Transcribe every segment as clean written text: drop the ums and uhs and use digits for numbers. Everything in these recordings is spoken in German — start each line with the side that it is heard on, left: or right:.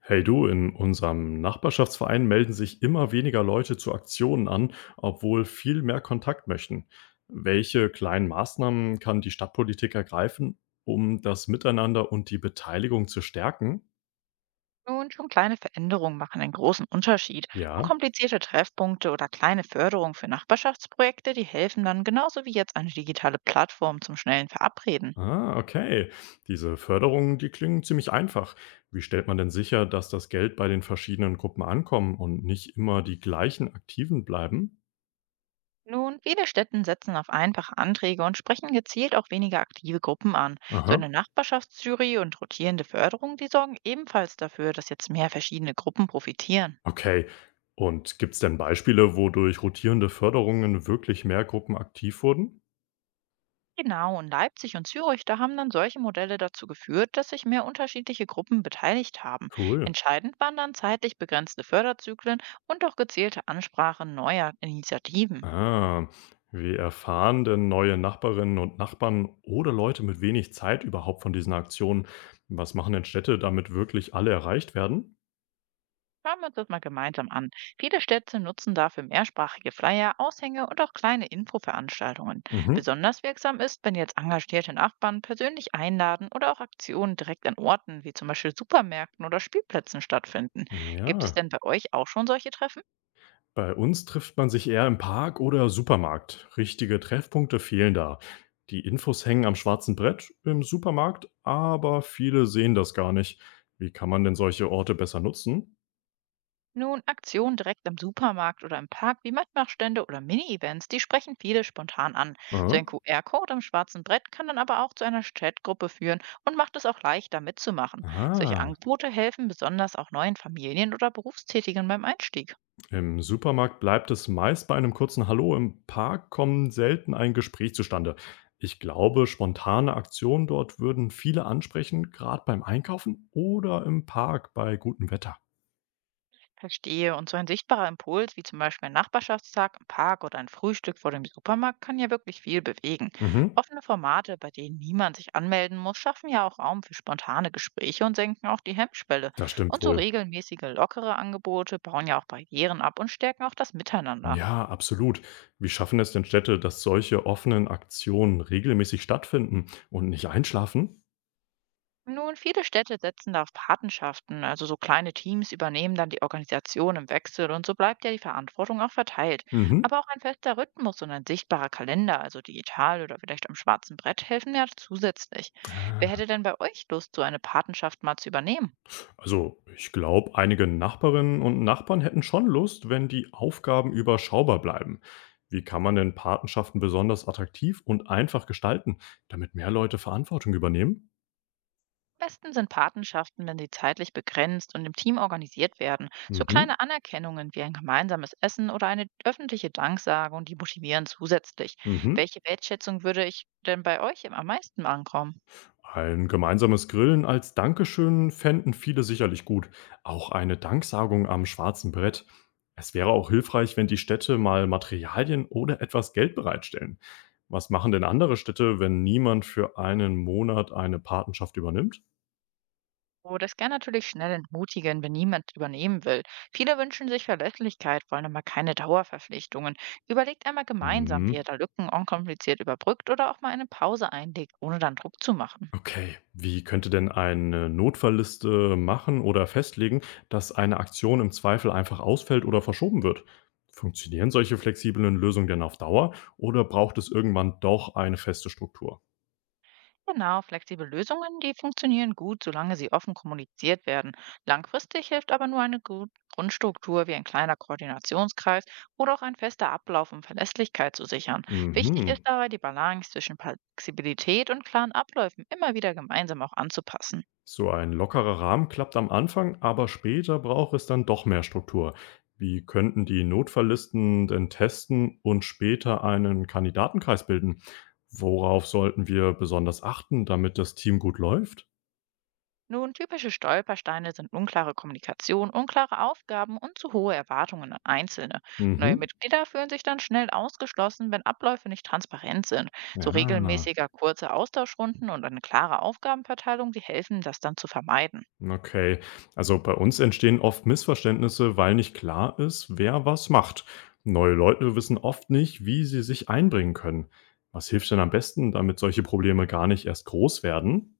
left: Hey du, in unserem Nachbarschaftsverein melden sich immer weniger Leute zu Aktionen an, obwohl viel mehr Kontakt möchten. Welche kleinen Maßnahmen kann die Stadtpolitik ergreifen, um das Miteinander und die Beteiligung zu stärken?
right: Nun, schon kleine Veränderungen machen einen großen Unterschied. Und
left: Ja,
right: komplizierte Treffpunkte oder kleine Förderungen für Nachbarschaftsprojekte, die helfen dann genauso wie jetzt eine digitale Plattform zum schnellen Verabreden.
left: okay. Diese Förderungen, die klingen ziemlich einfach. Wie stellt man denn sicher, dass das Geld bei den verschiedenen Gruppen ankommt und nicht immer die gleichen Aktiven bleiben?
right: Nun, viele Städten setzen auf einfache Anträge und sprechen gezielt auch weniger aktive Gruppen an. So
left: Aha.
right: eine Nachbarschaftsjury und rotierende Förderung, die sorgen ebenfalls dafür, dass jetzt mehr verschiedene Gruppen profitieren.
left: Okay. Und gibt es denn Beispiele, wodurch rotierende Förderungen wirklich mehr Gruppen aktiv wurden?
right: Genau, in Leipzig und Zürich, da haben dann solche Modelle dazu geführt, dass sich mehr unterschiedliche Gruppen beteiligt haben.
left: Cool.
right: Entscheidend waren dann zeitlich begrenzte Förderzyklen und auch gezielte Ansprachen neuer Initiativen.
left: Ah, wie erfahren denn neue Nachbarinnen und Nachbarn oder Leute mit wenig Zeit überhaupt von diesen Aktionen? Was machen denn Städte, damit wirklich alle erreicht werden?
right: Schauen wir uns das mal gemeinsam an. Viele Städte nutzen dafür mehrsprachige Flyer, Aushänge und auch kleine Infoveranstaltungen.
left: Mhm.
right: Besonders wirksam ist, wenn jetzt engagierte Nachbarn persönlich einladen oder auch Aktionen direkt an Orten wie zum Beispiel Supermärkten oder Spielplätzen stattfinden. Gibt es
left: Ja,
right: denn bei euch auch schon solche Treffen?
left: Bei uns trifft man sich eher im Park oder Supermarkt. Richtige Treffpunkte fehlen da. Die Infos hängen am schwarzen Brett im Supermarkt, aber viele sehen das gar nicht. Wie kann man denn solche Orte besser nutzen?
right: Nun, Aktionen direkt am Supermarkt oder im Park wie Mitmachstände oder Mini-Events, die sprechen viele spontan an. So ein
left: Aha.
right: QR-Code am schwarzen Brett kann dann aber auch zu einer Chatgruppe führen und macht es auch leichter mitzumachen. Solche
left: Ah,
right: Angebote helfen besonders auch neuen Familien oder Berufstätigen beim Einstieg.
left: im Supermarkt bleibt es meist bei einem kurzen Hallo, im Park kommen selten ein Gespräch zustande. Ich glaube, spontane Aktionen dort würden viele ansprechen, gerade beim Einkaufen oder im Park bei gutem Wetter.
right: Verstehe. Und so ein sichtbarer Impuls, wie zum Beispiel ein Nachbarschaftstag im Park oder ein Frühstück vor dem Supermarkt, kann ja wirklich viel bewegen.
left: Mhm,
right: Offene Formate, bei denen niemand sich anmelden muss, schaffen ja auch Raum für spontane Gespräche und senken auch die Hemmschwelle.
left: das
right: Und
left: stimmt
right: so
left: wohl.
right: regelmäßige, lockere Angebote bauen ja auch Barrieren ab und stärken auch das Miteinander.
left: Ja, absolut. Wie schaffen es denn Städte, dass solche offenen Aktionen regelmäßig stattfinden und nicht einschlafen?
right: Nun, viele Städte setzen da auf Patenschaften, also so kleine Teams übernehmen dann die Organisation im Wechsel und so bleibt ja die Verantwortung auch verteilt.
left: Mhm.
right: Aber auch ein fester Rhythmus und ein sichtbarer Kalender, also digital oder vielleicht am schwarzen Brett, helfen ja zusätzlich. Wer
left: Ah.
right: hätte denn bei euch Lust, so eine Patenschaft mal zu übernehmen?
left: Also, ich glaube, einige Nachbarinnen und Nachbarn hätten schon Lust, wenn die Aufgaben überschaubar bleiben. Wie kann man denn Patenschaften besonders attraktiv und einfach gestalten, damit mehr Leute Verantwortung übernehmen?
right: Besten sind Patenschaften, wenn sie zeitlich begrenzt und im Team organisiert werden. So
left: Mhm.
right: kleine Anerkennungen wie ein gemeinsames Essen oder eine öffentliche Danksagung, die motivieren zusätzlich.
left: Mhm.
right: Welche Wertschätzung würde ich denn bei euch am meisten ankommen?
left: Ein gemeinsames Grillen als Dankeschön fänden viele sicherlich gut. Auch eine Danksagung am schwarzen Brett. Es wäre auch hilfreich, wenn die Städte mal Materialien oder etwas Geld bereitstellen. Was machen denn andere Städte, wenn niemand für einen Monat eine Patenschaft übernimmt?
right: Oh, das kann natürlich schnell entmutigen, wenn niemand übernehmen will. Viele wünschen sich Verlässlichkeit, wollen aber keine Dauerverpflichtungen. Überlegt einmal gemeinsam, wie ihr
left: Mhm.
right: da Lücken unkompliziert überbrückt oder auch mal eine Pause einlegt, ohne dann Druck zu machen.
left: Okay, wie könnte denn eine Notfallliste machen oder festlegen, dass eine Aktion im Zweifel einfach ausfällt oder verschoben wird? Funktionieren solche flexiblen Lösungen denn auf Dauer oder braucht es irgendwann doch eine feste Struktur?
right: Genau, flexible Lösungen, die funktionieren gut, solange sie offen kommuniziert werden. Langfristig hilft aber nur eine Grundstruktur wie ein kleiner Koordinationskreis oder auch ein fester Ablauf, um Verlässlichkeit zu sichern. Wichtig ist
left: Mhm.
right: dabei die Balance zwischen Flexibilität und klaren Abläufen immer wieder gemeinsam auch anzupassen.
left: So ein lockerer Rahmen klappt am Anfang, aber später braucht es dann doch mehr Struktur. Wie könnten die Notfalllisten denn testen und später einen Kandidatenkreis bilden? Worauf sollten wir besonders achten, damit das Team gut läuft?
right: Nun, typische Stolpersteine sind unklare Kommunikation, unklare Aufgaben und zu hohe Erwartungen an Einzelne. Neue
left: Mhm.
right: Mitglieder fühlen sich dann schnell ausgeschlossen, wenn Abläufe nicht transparent sind. So
left: Ja,
right: regelmäßiger kurze Austauschrunden und eine klare Aufgabenverteilung, die helfen, das dann zu vermeiden.
left: okay. Also bei uns entstehen oft Missverständnisse, weil nicht klar ist, wer was macht. Neue Leute wissen oft nicht, wie sie sich einbringen können. Was hilft denn am besten, damit solche Probleme gar nicht erst groß werden?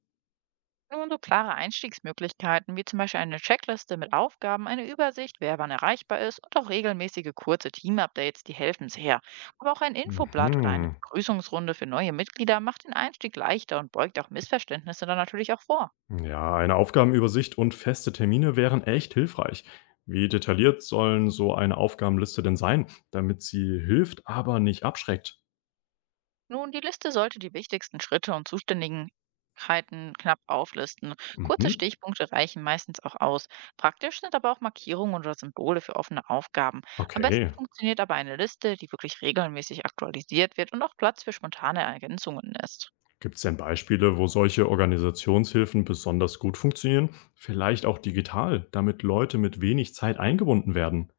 right: Nun so klare Einstiegsmöglichkeiten, wie zum Beispiel eine Checkliste mit Aufgaben, eine Übersicht, wer wann erreichbar ist und auch regelmäßige kurze Team-Updates, die helfen sehr. Aber auch ein Infoblatt oder eine
left: Mhm.
right: Begrüßungsrunde für neue Mitglieder macht den Einstieg leichter und beugt auch Missverständnisse dann natürlich auch vor.
left: Ja, eine Aufgabenübersicht und feste Termine wären echt hilfreich. Wie detailliert sollen so eine Aufgabenliste denn sein, damit sie hilft, aber nicht abschreckt?
right: Nun, die Liste sollte die wichtigsten Schritte und Zuständigkeiten knapp auflisten. Kurze
left: Mhm.
right: Stichpunkte reichen meistens auch aus. Praktisch sind aber auch Markierungen oder Symbole für offene Aufgaben. Am besten
left: Okay.
right: funktioniert aber eine Liste, die wirklich regelmäßig aktualisiert wird und auch Platz für spontane Ergänzungen lässt.
left: Gibt es denn Beispiele, wo solche Organisationshilfen besonders gut funktionieren? Vielleicht auch digital, damit Leute mit wenig Zeit eingebunden werden.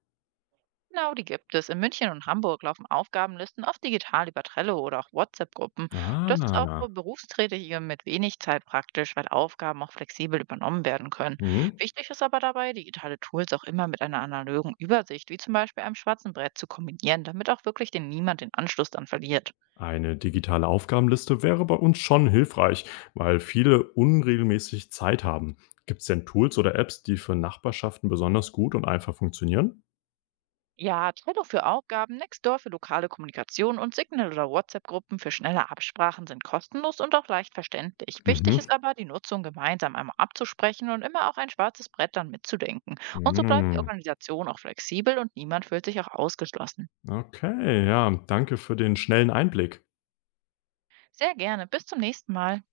right: Genau, die gibt es. In München und Hamburg laufen Aufgabenlisten oft digital über Trello oder auch WhatsApp-Gruppen. Das ist auch
left: Ah,
right: für Berufstätige mit wenig Zeit praktisch, weil Aufgaben auch flexibel übernommen werden können.
left: mhm.
right: Wichtig ist aber dabei, digitale Tools auch immer mit einer analogen Übersicht, wie zum Beispiel einem schwarzen Brett, zu kombinieren, damit auch wirklich denn niemand den Anschluss dann verliert.
left: Eine digitale Aufgabenliste wäre bei uns schon hilfreich, weil viele unregelmäßig Zeit haben. Gibt es denn Tools oder Apps, die für Nachbarschaften besonders gut und einfach funktionieren?
right: Ja, Trello für Aufgaben, Nextdoor für lokale Kommunikation und Signal- oder WhatsApp-Gruppen für schnelle Absprachen sind kostenlos und auch leicht verständlich. Wichtig
left: Mhm.
right: ist aber, die Nutzung gemeinsam einmal abzusprechen und immer auch ein schwarzes Brett dann mitzudenken. Und so bleibt die
left: Mhm.
right: Organisation auch flexibel und niemand fühlt sich auch ausgeschlossen.
left: Okay, ja, danke für den schnellen Einblick.
right: Sehr gerne, bis zum nächsten Mal.